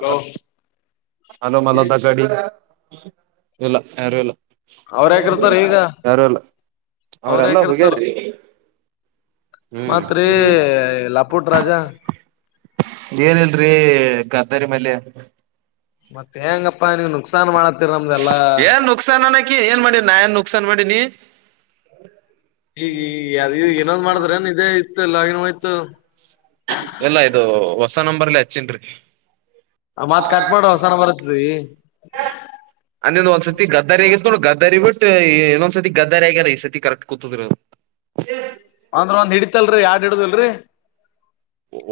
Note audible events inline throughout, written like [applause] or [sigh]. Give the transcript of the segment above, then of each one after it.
Low [inaudible] ಹಲೋಮಲೋದ [unintelligible] ಇಲ್ಲ್ ಯಾರೂಲ್ಲ ಅವ್ರ ಯಾಕಿರ್ತಾರ ಈಗ ಯಾರುಲ್ಲ ಅವ್ರ ಅವ್ರಲ್ಲ ಯಾಕಿರ್ತಾರ ಹೊಗ್ಯಾರ್ರಿ [unintelligible] ಹ್ಮ್ ಮತ್ರಿ ಲಪುಟ್ ರಾಜ ಏನಿಲ್ರಿ ಗದ್ದರಿ ಮಲ್ಯಾ ಮತ್ಹೆಂಗಪ್ಪಾ ನೀನ್ ನುಕ್ಸನ್ ಮಾಡ್ ಏನ್ನುಕ್ಸಾನ್ ಅನಕಿ ಏನ್ ಮಾಡಿ ನಾ ಏನ್ ನುಕ್ಸಾನ್ ಮಾಡಿನಿ. [inaudible] [unintelligible] ಏನಂದ್ ಮಾಡತ್ರನ್ ಇದೇ ಇತ್ತು ಲಾಗಿನ್ ಹೋತ್ತ್ ಸ ನಂಬರ್ಲ್ಲಿ ಅಚ್ಚನ್ರಿ. ಮತ್ಕಟ್ ಮಾಡ್ ಹೊಸನಂಬ್ರ್ ಹರ್ತೀ ಹನ್ನಿಂದು ಒಂದ್ಸತಿ ಗದ್ದಾರಿ ಆಗಿತ್ತು ನೋಡ್ ಗದ್ದ ದ್ದರಿ ಬಟ್ ಇನ್ನೊಂದ್ ಸತಿ ಗದ್ದಾರಿ ಆಗ್ಯದ ಈ ಸತಿ ಕರೆಕ್ಟ್ ಕೂತದ್ರಿ ಅಂದ್ರ ಒಂದ್ ಹಿಡಿತಲ್ರಿ ಯಾರ್ಡ್ ಹಿಡುದಲ್ರಿ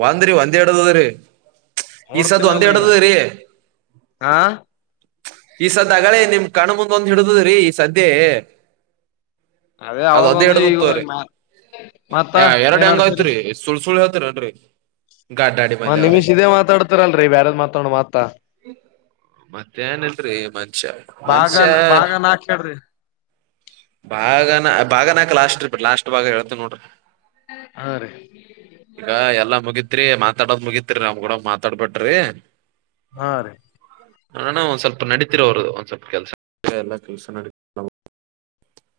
ಒಂದ್ರೀ ಒಂದ್ ಹಿಡದದ್ರಿ. ಈ ಸದ್ದ ಒಂದ ನೋಡ್ತೀನಲ್ಲ ಈಗ ಹಿಡ್ದ ರೀ ಹಾ ಈ ಸದ ಅಗಳೆ ನಿಮ್ ಕಣ್ಮುಂದ್ ನ್ನೊಂದ್ಹಿಡುದದ್ರೀ ಸದ್ಯೆ ಅದೇ ಅವಾಗೊಂದು ಈಗೊಗ್ಮ ಮತ್ತ್ ಎರಡ್ ಏನ್ ಆಡ್ಸಿರಿ. [inaudible] ಗಡ್ಡಾಡಿ ಮಲ್ಲೆವ್ರಿ ನಿಮಿಷ [inaudible] ಇದೇ ಮಾತಾಡ್ತಾರಲ್ರರಿ ಬ್ಯಾರದ್ ಮಾತಾಡ ಮತ್ತ ಮತ್ತೇನ್ನಿಲ್ರಿ ಮನ್ಷ್ಯ ಭಾಗ ಮನ್ಷ್ಯ ಭಾಗ ನಾಕ್ ಹೇಳ್ರಿ ಬಾಗನ ಬಾಗ್ನ ಲಸ್ಟ್ರ್ ಬಿ ಲಾಸ್ಟ್ ಬಾಗ ಹೇಳ್ತನೋಡ್ರಿ. ಹಾ ರೀ ಗ ಎಲ್ಲಾ ಮುಗಿತ್ ತ್ರಿ ಮಾತಾಡದ್ ಮುಗಿತ್ರಿ ನಮ್ಗೂಡ್ ಮಾತಾಡ್ಬಟ್ರಿ. ಹಾ ರೀ ಅಣ ಒಂದ್ ಸ್ವಲ್ಪ ನಡೀತ್ರಿ ಅವ್ರ ಒಂದ್ ಸ್ವಲ್ಪ ಕೆಲ್ಸ [unintelligible] ನಡ್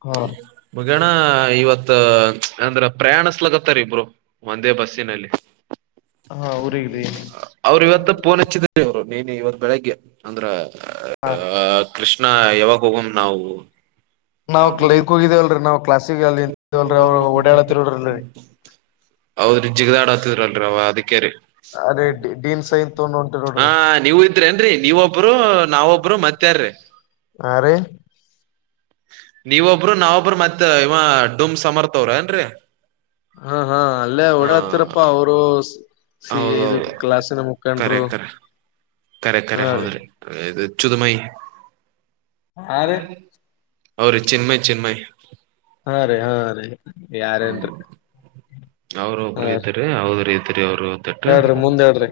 ಹ ಗೆಣ ಇವತ್ ಅಂದ್ರ ಪ್ರಯಾಣಸ್ಲಗತ್ತರಿ ಇಬ್ರು ಒಂದೇ ಬಸ್ ಚಿನಲ್ಲಿ. ಹಾ ಊರಿಗ್ರಿ ಅವರು ಇವತ್ತು ಫೋನ್ ಹಚ್ಚಿ [unintelligible] ಇವ್ರು. ಮೇ ಬಿ ಇವತ್ ಬೆಳಗ್ಗೆ ಅಂದ್ರ ಹಾ ಆ ಕೃಷ್ಣ ಯಾವಾಗ್ ಹೋಗಮ್ ನಾವು. ನಾವ್ [unintelligible] ಹೋಗಿದೇವಲ್ರರಿ ನಾವ್ ಕ್ಲಾಸಿಗೆ ಅಲ್ಲಿ ವಲ್ರಿ ಅವ್ರು ಓಡಾಡತಿರ್ರಲ್ರಿ. ಹೌದು ಜಿಗದಾಡ್ ಹತ್ತಿದ್ರಲ್ರಿ ಅವ ಅದಕ್ ಕೆರೆ ಅದೇ ಡೀನ್ ಸೈನ್ ತಗೊಂಡ್ ಹೊಂಟಿವ್ ನೋಡ್ರಿ ಹಾ ನೀವು ಇದ್ರೇ ಏನ್ರಿ. ನೀವೊಬ್ರು ನಾವೊಬ್ರು ಮತ್ತ್ಯಾರಿ? ಆ ರಿ. ನೀವೊಬ್ರು ನಾವೊಬ್ರು ಮತ್ತ ಇವ ಡುಮ್ ಸಮರ್ಥವ್ರ ಏನ್ರಿ. ಹಾ ಹಾ ಅಲ್ಲೇ ಹ ಓಡ ಹತ್ರಪ್ಪಾ ಅವ್ರು. ಸಿ ಇದು ಹೌದೌದು ಕ್ಲಾಸಿನ ಮುಖಂಡ್ರು. ಖರೆ ಖರೆ ಹಾ ರೀ ಹೌದ್ರಿ. ಅದು [unintelligible] ಹ ರೀ. ಹೌವ್ರಿ ಚಿನ್ಮಯ್ ಚಿನ್ಮಯ್. ಹಾ ರೀ ಹಾ ರಿ. ಯಾರೆನ್ರಿ? ಅವ್ರೊಬ್ರು ಇದ್ದಾರೆ ಅವ್ ಬರಿ ಇದ್ರಿ ಅವ್ ಹೇಳ್ರಿ ಮುಂದ್ ಹೇಳ್ರಿ.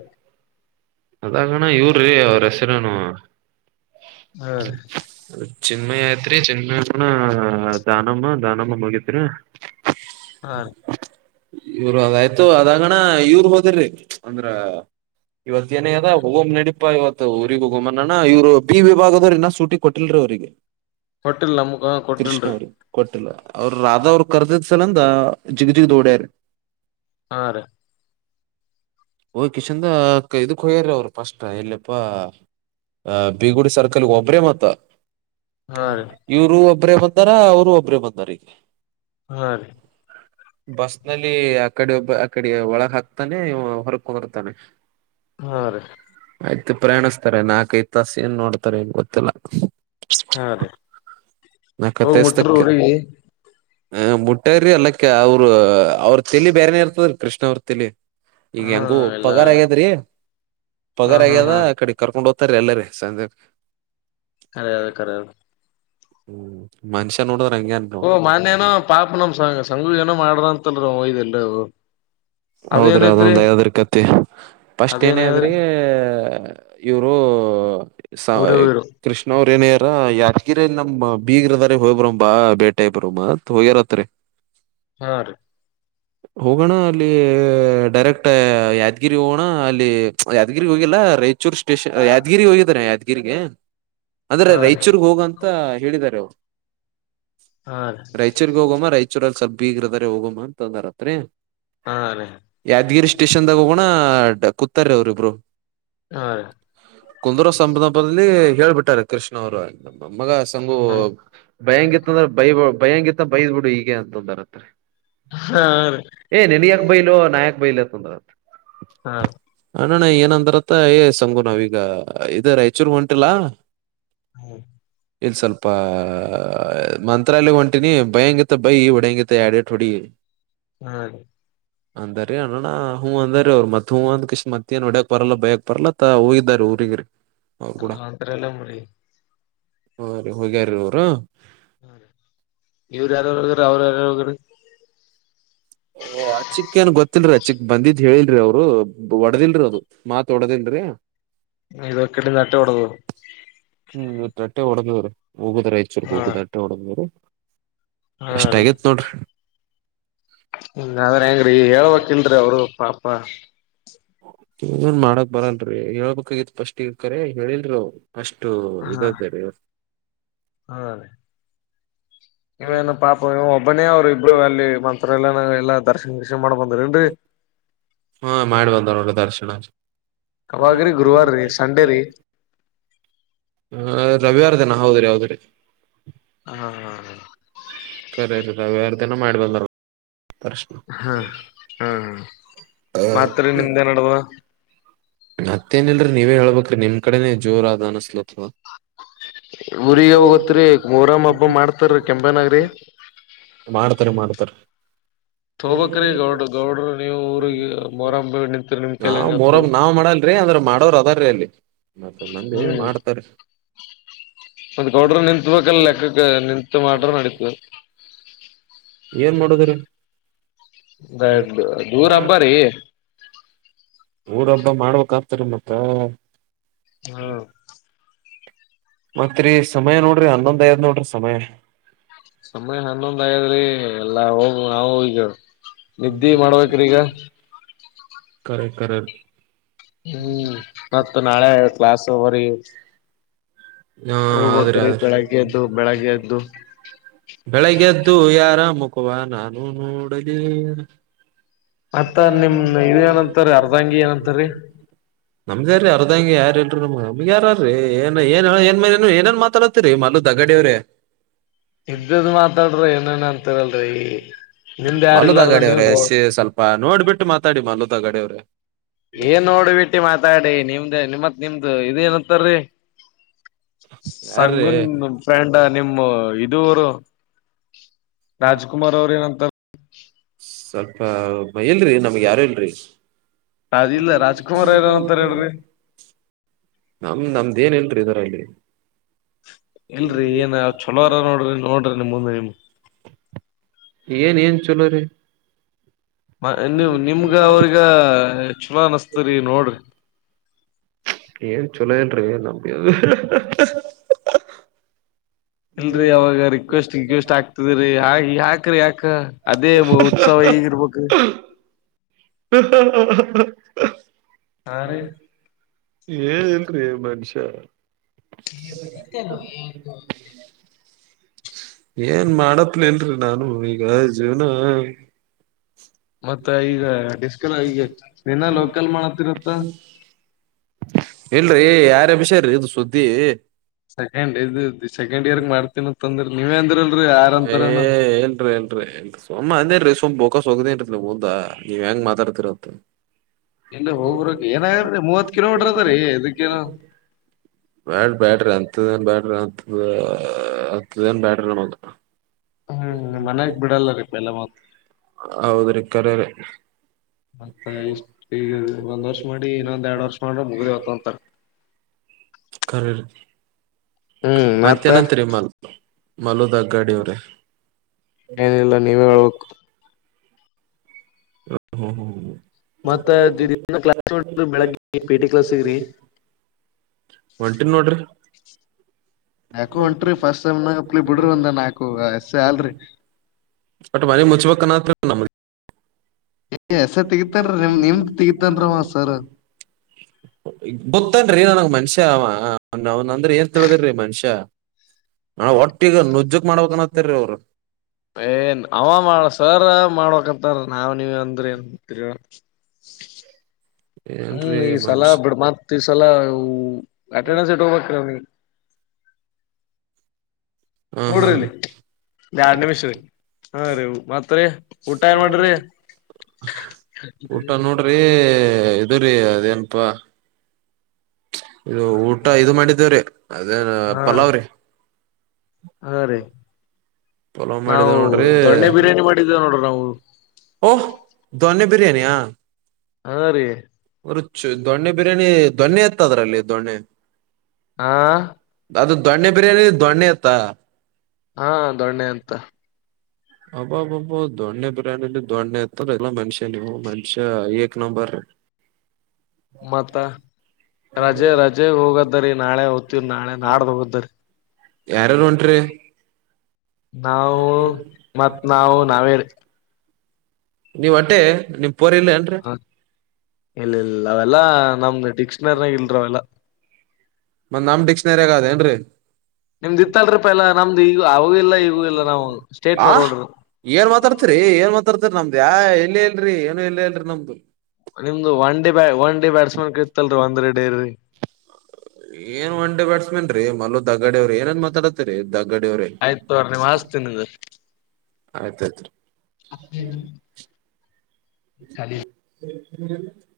ಅದಾಗಣ ಇವ್ರೀ ಅವ್ರ್ ಹೆಸ್ರೇನು? ಹ್ಮ್ ಚಿನ್ಮಯಾತ್ರಿ ಚಿನ್ಮಯ ದಾನಮ್ಮ ದಾನಮ್ಮ ಮಗತ್ರಿ ಹಾ ಇವ್ರು ಅದಾಯ್ತು ಅದಾಗಣ ಇವ್ರ್ ಹೋದಿರಿ ಅಂದ್ರ. ಇವತ್ ಏನ ಅದ ಹೋಗೋಮ್ ನಡಿ. ಇಪ್ಪ ಇವತ್ತು ಊರಿಗ ಗಮ್ಮನಣ ಇವರು ಬಿ ವಿಭಾಗದವರು ಇನ್ನ ಸೂಟಿ ಕೊಟ್ಟಿಲ್ರರಿ ಅವರಿಗೆ. ಕೊಟ್ಟಿಲ್ಲ ನಮಕ್ ಹ ಕೊಟ್ಟಿಲ್ರಿ. ಅವ್ರರು ರಾಧ ಅವ್ರರು ಕರ್ದಿದ್ ಸಲ ಅಂದ ಜಿಗ್ ಜಿಗದ ಓಡ್ಯಾರ ರೀ. ಹಾ ರೀ. ಹೋಗೇಶಿನಿಂದ ಇದಕ್ ಹಯ್ಯಾರ ಅವರು ಫಸ್ಟ್ ಇಲ್ಲಪ್ಪಾ ಅ ಬಿಗುಡಿ ಸರ್ಕಲ್ ಒಬ್ರೇ ಮತ್ತ. ಹಾ ರೀ ಇವರು ಒಬ್ಬರೇ ಬತಾರ ಅವರು ಒಬ್ ಇಬ್ರೇ ಬಂದಾರಿಗೆ. ಹಾ ರೀ. ಬಸ್ ಅಲ್ಲಿ ಆ ಕಡೆ ಒಬ್ಬ ಆಕಡೆ ಒಳಗ ಹಾಕ್ತಾನೆ ಇವ ಹೊರಕ ಕೂಡ್ತಾನೆ. ಹ ರೀ. ಪ್ರಯಾಣಿಸ್ತಾರೆ ನಾಲ್ಕೈದು ತಾಸ ಏನ್ ನೋಡ್ತಾರೆ ಏನ್ ಗೊತ್ತಿಲ್ಲ. ಹಾ ರೀ ಹೋಗ್ ಮುಟ್ರ ಊರಿಗೆ. ಹ ಮುಟ್ಟಾರ್ರಿ ಅಲ್ಲಕ್ಕ ಅವರ ಅವ್ರರು ಚೆಲಿ ಬ್ಯಾರೆನ ಇರ್ತದೀ ಕೃಷ್ಣ ಅವ್ರ ತೆಲಿ. ಈಗ ಹಾ ಹೆಂಗು ಎಲ್ಲಾ ಪಗಾರ ಆಗ್ಯಾದ್ರಿ ಹಾ ಪಗಾರ ಹಾ ಆಗ್ಯದ ಹಾ ಆ ಕಡೆ ಕರ್ಕೊಂಡ ಹೋಗ್. ಹತಾರೆ ಎಲ್ಲಾರ ಸಂದ್ಯ ಕರದ ಯಾವ್ದ್ಕರ. ಹ್ಮ್ ಮನುಷ್ಯನೋಡದ ಓ ಮಾನ್ಯನೋ ಪಾಪ ನಮ ಸಂ ಸಂಗು ಏನೋ ಮಾಡ್ರ ಅಂತಲ್ರ [unintelligible] [inaudible] ಹೌದ್ರಿ ಅದೊಂದ್ ಐದರ್ ಕತಿ ಪಸ್ಟ್ ಅದೇನದ್ರಿ ಏನೇದ್ರಿ. ಇವರು. ಸ ಉರಿ ಉಯಿರು ಕೃಷ್ಣ ಅವರ ಏನ ಯಾದಗಿರಿ ನಮ್ಮ ಬೀಗಿರದಾರ ಹೋಗ್ಬ್ರ ಬಾ ಬೇಟಿಯಾಗಿ ಬರುನ ಅಂತ ಹೋಗ್ಯಾರತ್ರಿ. ಹಾ ರೀ. ಹೋಗೋಣ ಅಲ್ಲಿ ಡೈರೆಕ್ಟ್ ಯಾದ್ಗಿರಿ ಹೋಗೋಣ ಅಲ್ಲಿ ಯಾದಗಿರಿ ಹೋಗಿಲ್ಲ ರೈತ್ ಚ ಸ್ಟೇಷ ಯಾದಗಿ ಹೋಗಿದ್ರಿನ ಯಾದ್ಗೀ ಗಿರಿಗೆ. ಅಂದ್ರೆ ಹಾ ರೀ ರೈಚೂರ್ಗ್ ಹೋಗಂ ತ್ತ ಹೇಳಿದಾರಿ ಅವರು. ಹಾ ರೀ ರಾಯಚೂರ್ರಿಗ್ ಹೋಗೋಮ್ಮ ರಾಯಚೂರಲ್ಲಿ ಸಬ್. ಬೀಗುರ್ ಬೇರೆ ಹೋಗುಮ್ಮ ಅಂತ ಅಂದ ರಾತ್ರಿ. ಹಾ ರೀ ಯಾದ್ಗಿರಿ ಸ್ಟೇಷನ್ದಾಗ್ ಹೋಗೊಂಡ್. ನಾ ಡ್ ಕುತಾರೆ ಅವರಿಬ್ರು. ಹಾ ರೀ ಕುಂದೂರು ಸಂಬ್ದ್ ಹಬ್ಬದಲ್ಲಿ. ಹೇಳ್ಬಿಟ್ಟಾರೆ ಕೃಷ್ಣ ಅವ್ರು ನಮ್ಮ ಮ ಮಗ ಸ್. ಸಂಭು ಬೈಹಂಗಿತ್ತ ಅಂದ್ರೆ ಬೈಬೇಕ್. ಬೈಯಂಗಿತ್ತ ಬೈದ್ ಬಿಡು ಈಗೇನ್ ದೊಡ್ಡ [unintelligible] ಹಾ ರೀ ಹೇ ನಿನಗ್ ಯಾಕ್ ಬೈಲೋ ನಾ ಯಾಕ್ ಬೈಲೋ [unintelligible] ಹಾ ನೋಡಣ ಏನಂದಾರತ್ತ ಏ ಸಂಗು ನಾವೀಗ ಇದರ ರಾಯಚೂರ್ ಹೊಂಟಿಲ್ಲ. ಹ್ಮ ಇಲ್ ಸ್ವಲ್ಪ ಮಂತ್ [unintelligible] ಒಂಟಿನಿ ಬೈಯಂಗಿದ್. ಬೈ ಹೊಡೆಂಗಿದ್ರೆ ಎರಡೆಟ್ ಹೊಡಿ ಹಾ ರೇ ಅಂದರೇ ಅರುಣಾ ಹೂ ಅಂದಾರ ಅವ್ರ್ ಮತ್ ಹೂ ಅಂದ ಕಿಷ್ ಮತ್ತ ಏನ್ ಹೊಡಿಯಕ್ ಬರಲ್ಲ ಬೈಯಕ್ ಬರಲ್ಲತ್ತ ಹೋಗಿದಾರ ಊರಿಗಿರಿ. ಅದ್ರಲ್ಲೇ ಮುರಿ ಹೂ ರೀ ಹೋಗ್ಯಾರ ಊರು ಹಾ ರೀ ಇವ್ರು ಯಾರಗ್ರ ಅವ್ರ ಯಾರ್ [unintelligible] ಓ ಅಚ್ಚಿಕ್ಏನ್ ಗೊತ್ತಿಲ್ರರಿ ಚ್ಚಿಕ್ ಬಂದಿದ್ ಹೇಳಿಲ್ರರಿ ಅವ್ರು ಓಡ್ದಿಲ್ರಿ ಅದು ಮಾತ್ ಒಡದಿಲ್ರರಿ. ಇದುಕ್ಕ [unintelligible] ಹೋಡುದ್ರು ಹ್ಮ್ ಇವತ್ ರಟ್ಟೆ ಹೊಡ್ದವ್ರೆ. ಹೂಗುದ್ರ ರೈಚ್ಚೂರ್ ಹಾ ಹೋಗು ರಟ್ಟೆ ಹೊಡ್ದಿದ್ರೆ. ಇಸ್ಟ್ ಆಗಿತ್ ನೋಡ್ರಿ ಹ್ಮ ಅವ್ರ್ ಹೆಂಗ್ರೀ ಹೇಳ್ಬೇಕ ಇಲ್ರಿ ಅವ್ರು ಪಾಪ್. ಪಾ ಇನ್ ಮಾಡಕ್ ಬರಲ್ರರಿ ಹೇಳ್ಬೇಕಾಗಿತ್ತು ಫಸ್ಟ್ ಇಕರೇ ಹೇಳಿಲ್ ರೀ ಅವ್ರ್. ಅಷ್ಟು ಇದೆ [unintelligible] ಹ ಇವೇನು ಪಾಪ ಇವ ಒಬ್ಬನೇ ಅವ್ರು ಇಬ್ರು ಅಲ್ಲಿ ಮಂತ್ರಲಯ್ ಎಲ್ಲನ ಎಲ್ಲ ದರ್ಶ [unintelligible] ಹ ಮಾಡ್ಬಂದ ನೋಡ್ ದರ್ಶನ ಕವಾಗ್ರಿ ಗುರುವಾರ ರೀ ಸಂಡೇ ರೀ ಹ ರವಿವಾರ ದಿನ ಹೌದ್ರಿ ಹೌದ್ರಿ ಹಾ ಕರೆರಿ ರವಿವಾರ್ ದಿನ ಮಾಡ್ಬಂದರ ಹ ಹ ಹ [unintelligible] ಮತ್ತಿ ನಿಮ್ಡೆನ್ ನಡ್ದದ ಮತ್ತೇನಲ್ರೀ ನೀವೇ ಹೇಳ್ಬೇಕ್ ನಿಮ್ ಕಡೆನೇ ಜೋರಾದ ಅನಸ್ಲತದ ಊರಿಗ ಹೋಗತ್ರಿ ಮೊಹರಂ ಹಬ್ಬ ಮಾಡ್ತಾರ ಕೆಂಪೇನಾಗ್ರಿ [unintelligible] ಮಾಡ್ತರೆ ಮಾಡ್ ತರ್ ತೋಗ್ಬೆಕ್ರಿ ಗೌಡ್ರು ಗೌಡ್ರು ನೀವು ಊರಿಗಿ ಮೊರಂ ನಿಂತರಿ ನಿಮ್ ಕೈಲಿ ನಾವ್ ಆಗ್ತದ ಮೊರಂ ನಾವ್ ಮಾಡಲ್ರಿ ಅಂದ್ರ ಮಾಡೋರ ಅದರ್ರೀ ಅಲ್ಲಿ ಮತ್ತ ಮಂದಿ ಹ್ಮ್ ಮಾಡ್ತರೀ [unintelligible] ಗೌಡ್ರ ನಿತ್ಬೇಕಲ್ಲ ಲೆಕ್ಕಕ್ಕ ನಿತ್ ಮಾಡ್ರ ನಡೀತದ ಏನ್ ಮಾಡದಿರಿ [unintelligible] ಊರ್ ಹಬ್ಬ ರೀ ಊರಬ್ಬ ಮಾಡ್ಬೇಕ್ ಆಗ್ತಾರಿ ಮತ್ತ ಹ ಮತ್ರಿ ಸಮಯ ನೋಡ್ರಿ ಹನ್ನೊಂದ್ ಆಗ್ಯಾದ್ ನೋಡ್ರಿ ಸಮಯ. ಸಮಯ ಹನ್ನೊಂದ್ ಆಗ್ಯಾದ್ರಿ ಎಲ್ಲಾ ಹೋದ್ರ್ ನಾವ್ ಹೀಗ ನಿದ್ದಿ ಮಾಡ್ಬೇಕ್ರಿ ಈಗ. ಕರೆ ಕರೇ ಹ್ಮ್ ಮತ್ತ ನಾಳೆ ಕ್ಲಾಸ್ ಅದರಿ ಹಾ ಆದ್ರಿ ಆದ್ರಿ ಬೆಳಗ್ಗೆ ಎದ್ದು ಬೆಳಗ್ಗೆ ಎದ್ದು [unintelligible] ಬೆಳಿಗ್ಗೆ ಎದ್ದು ಯಾರ ಮು ಖವ ನಾನು ನೋಡಲಿ [unintelligible] ಮತ್ತ ನಿಮ್ ಇದ ಏನಂತಾರ ಅರ್ಧಂಗಿ ಏನಂತಾರೀ ನಮ್ದೇ ಅರ್ ಅರ್ಧಂಗಿ ಯಾರಿಲ್ರಿ ನಮಗ ನಮಗ ಯಾರ್ ಆರ್ರೀ ಏನ್ ಏನ್ ಏನ್ ಏನೇನ್ ಮಾತಾಡ್ತತಿರಿ ಮಲ್ಲ ದಗಡವ್ರೆ ಇದ್ದುದು ಮಾತಾಡ್ರೋ ಏನೇನ್ ಅಂತರಲ್ರರಿ ಮಾಲುದ ಗಾಡಿ ಅವ್ರೆ ಎಸಿ ಸ್ವಲ್ಪ ನೋಡ್ಬಿಟ್ಟು ಮಾತಾಡಿ ಮಾಲುದ್. ತಗಡವ್ರೆ ಏನ್ ನೋಡ್ ಬಿಟ್ಟಿ ಮಾತಾಡಿ ನಿಮ್ದ ನಿಮ್ಮತ್. ನಿಮ್ ಇದು ಇದೇನಂತರ್ರಿ ಯಾರ್ರೀ ಸಂಗುನ್ ಫ್ರೆಂಡ್ ನಿಮ್ಮ ಇದೂರು ರಾಜ್ಕುಮಾರ್ ಅವ್ರ ಏನಂತ. ಸ್ವಲ್ಪ ಭಯಿಲ್ರಿ ನಮ ಗಯಾರಿಲ್ರಿ ಅದಿಲ್ಲ ರಾಜ್ಕುಮಾರ್ ಏನನ್ಂತಾರ ಹೇಳ್ರಿ. ನಮ್ ನಮ್ದೆನ್ ಇಲ್ರ್ರಿ ಇದರಲ್ಲಿ. ಇಲ್ರಿ ಏನ್ ಚಲೋರ ನೋಡ್ರಿ ನೋಡ್ರಿ ನಿಮುಂದೆ ನಿಮ್. ಏನ್ ಏನ್ ಚಲೋರಿ. ಮ ನೀ ನಿಮ್ಗ ಅವ್ರಗ. ಚಲೊ ಅನಸ್ತರಿ ನೋಡ್ರಿ. ಏನ್ ಚಲೋ ಇಲ್ರಿ ನಂಬಿಯದು. ಇಲ್ರಿ ಅವಾಗ ರಿಕ್ವೆಸ್ಟ್ ಇಕ್ವೆಸ್ಟ್ ಆಗ್ತದ್ರರಿ ಆ ಯಾಕ್ರಿ ಯಾಕ ಅದೇ ಉತ್ಸವ ಈಗಿರ್ಬಕು. ಹ ಹ ಹ ಆರಿ ಏನಿಲ್ರಿ ಮನುಷ್ಯ. [inaudible] ಏನ್ ಮಾಡತ್ಲ್ ಇಲ್ರಿ ನಾನು ಈಗ ಜೀವನ. ಮತ್ತೆ ಈಗ ಡಿಸಕಲ್ ಈಗ ನಿನ್ನ ಲೋಕಲ್ ಮಾಡತ್ತಿರುತ್ತ. ಇಲ್ರಿ ಯಾರಭಿಷ್ಯರಿ ಇದು ಸುದ್ದಿ. ಸೆಕೆಂಡ್ [inaudible] ಗ್ [inaudible] ಮಾಡ್ತನಿ ಅಂತಂದ್ರ ನೀ ಏ ಎಲ್ರಿ ಎಲ್ರಿ ಎಲ್ ಸುಮ್ಮ ಅಂದೇರಿ ಸುಮ ಹ [inaudible] ನೀವ್ ಹೆಂಗ ಮಾತಾಡ್ತಿರ ಇಲ್ಲ ಹೋಗ್ರಕ್ ಏನಾಗ್ರೀ ಮೂವತ್ ಕಿಲೋಮೀಟರ್ ಅದ ರೀ ಇದಕ್ಕೇನು ಬ್ಯಾಡ್ರ್ ಬ್ಯಾಡ್ರಿ. ಹತ್ತುದ ಬ್ಯಾಟರಿ ಹತ್ತು... ಹತ್ತುದೇನ್ ಬ್ಯಾಟರಿಮ ಹ್ಮ್ ಮನ್ಯಾಗ ಬಿಡಲ್ಲ ರೀಪ ಎಲ್ಲ ಮತ್. ಹೌದ್ರಿ ಕರೇರಿ ಮತ್ತೆ ಇಷ್ಟ ಈಗ ಒಂದ್ ವರ್ಷ ಮಾಡಿ ಇನ್ನೊಂದ್ ಎರಡ್ ವರ್ಷ ಮಾಡ್ರೆ ಮುಗ್ದೆಹೊತ್ ಅಂತಾರ. ಖರೇ ರಿ. ಹ್ಮ್ ಮತ್ತ ಮತ್ತೆನಂತರಿಮ್ಮಲ್. ಏನಿಲ್ಲ ನೀವೇ ಹೇಳ್ಬೇಕು ಹ ಹ ಹಾ ಹ ಮತ್ತ ಕ್ಲಾಸ್ ನೋಡ ಬೆಳಗ್ಗೆ ಪಿ ಟಿ ಕ್ಲಾಸ್ಗ್ರಿ ಒಂಟಿನ ನೋಡ್ರಿ ಯಾಕು ಹೊಂಟ್ರಿ ಫಸ್ಟ್ ಟೈಮ್ ನಪ್ಲಿ ಬಿಡ್ರಿ ಒಂದ ನಾಕು ಎಷ್ಟ ಸಲ್ರಿ ಒಟ್ ಮನಿ ತೆಗಿತನ್ರಿ ನಿಮ್ ನಿಮ್ದ್ ತೆಗಿತನ್ರಿ ಅವ ಸರ್. ನೋಡ್ತದೆ [inaudible] ಗೊತ್ತನ್ ನನ್ಗ್ ಮನ್ಷ್ಯ ನನ್ ಅಂದ್ರ ಏನ್ ತಿಳ್ದಿ ಮನ್ಷ್ಯ ನ ಒಟ್ಟಿಗ ನುಜ್ಜಕ್ ಮಾಡ್ಬನ್ತ್ತಾರೀ ಅವರು ಏನ್ ಅವಾಮ ಸರ್ ಮಾಡೋ ನಾವ್ ನೀವ್ ಅಂದ್ರೆ ಏನ್ಂತೀ [unintelligible] ಹ್ಮ್ ಏನ್ರೀ ಈ ಸಲ ಮನ್ಷ್ ಬಿಡ ಮತ್ ಸಲ [inaudible] [unintelligible] ಹಾ ಹಾ ಕೂಡ್ರಿ ಇಲ್ಲಿ ಎರಡ್ ನಿಮಿಷ ಹಾ ರೀ ಮತ್ರರಿ ಊಟ ಏನ್ ಮಾಡ್ರಿ ಇ ರಿ ಅದೇಏನಪಾ ಇದು ಊಟ ಇದು ಮಾಡಿದೇವ್ರೀ ಅದೇನ ಹಾ ಪಲಾವ್ರಿ ಹಾ ರೀ ಪಲಾವ್ ನಾವು ಮಾಡಿದೇವ್ ನೋಡ್ರಿ ದೊಣ್ಣೆ ಬಿರಿಯಾನಿ ಮಾಡಿದ್ದೇವೆ ನೋಡ್ರಿ ನಾವು ಹೌ ಓಹ್ ದೊನ್ನೆ ಬಿರಿಯಾನಿ ಹಾ ಹಾ ರೀ ರುಚ್ಙ ದೊಣ್ಣೆ ಬಿರಿಯಾನಿ ಧಣ್ಣೆತ್ ಇತ್ ಅದ್ರಲ್ಲಿ ದೊಣ್ಣೆ ಹಾ ಅದು ದೊಣ್ಣೆ ಬಿರಿಯಾನಿ ದೊಣ್ಣೆ ಹಾ ಹಾ ದೊಣ್ಣೆ ಅಂತ ಹಬ್ಬಬ್ಬಬ್ಬ ದಣ್ಣೆ ಬಿರ್ಯಾನಿಲಿ ದಣ್ಣೆ ಇತ್ತಾರ ಎಲ್ಲಾ ಮನುಷ್ಯ ನೀವು ಮನುಷ್ಯ ಏಕ್ ನಂಬರ್ ಮತ್ತ ರಜೆ ರಜೆ ಹೋಗದ್ದರಿ ನಾಳೆ ಹೊತ್ತಿವ್ ನಾಳೆ ನಾಡ್ದ ಹೋದ್ದರಿ. ಯಾರ್ ಯರು ಹೊಂಟ್ರಿ. ನಾವು ಮತ್ ನಾವು ನಾವೇರಿ. ನೀವ್ ಅಟ್ಟೆ ನಿಮ್. ಪೋರ್ ಇಲ್ಲ ಏನ್ರೀ ಹ ಇಲ್ ಇಲ್ಲ ಅವೆಲ್ಲಾ ನಮ್ದು ಡಿಕ್ಷನರಿನಾಗ ಇಲ್ರಿ ಅವೆಲ್ಲಾ. ಮತ್ ನಮ್ ಡಿಕ್ಷನರಿಯಾಗ ಅದ ಏನ್ರೀ ನಿಮ್ದ ಇತ್ತಲ್ರಿ ಪಲ್ಲಾ ನಮ್ದು ಈಗ ಅವಗೂ ಇಲ್ಲ ಈಗೂ ಇಲ್ಲ ನನಮುಗ್ ಸ್ಟೇಟ್ ಆ ಫಾರ್ವರ್ಡ್ ಇರುತ್. ಏನ್ ಮಾತಾಡ್ತಿರಿ [unintelligible] ನಮ್ದ್ ಯಾ ಏನು ಇಲ್ಲೇ ಇಲ್ರಿ ಏನು ಇಇಲ್ಲೇ ಇಲ್ರಿ ನಮ್ದು. ದವಂದರ್ ಡೈರಿ. ಏನ್ ಒನ್ ಡೇ ಬ್ಯಾಟ್ಸ್ಮನ್. ರಿ ಮಲ್ದಗಡವ್ರಿ ಏನೇನ್ ಮಾತಾಡತ್ರಿ ದ. ಆಯ್ತ್ ತೊಗೋರಿ ನೀವ್ ಹಸ್ತೀನ್. ಆಯ್ತಾಯ್ತ್ರಿ ಹ್ಮ [unintelligible]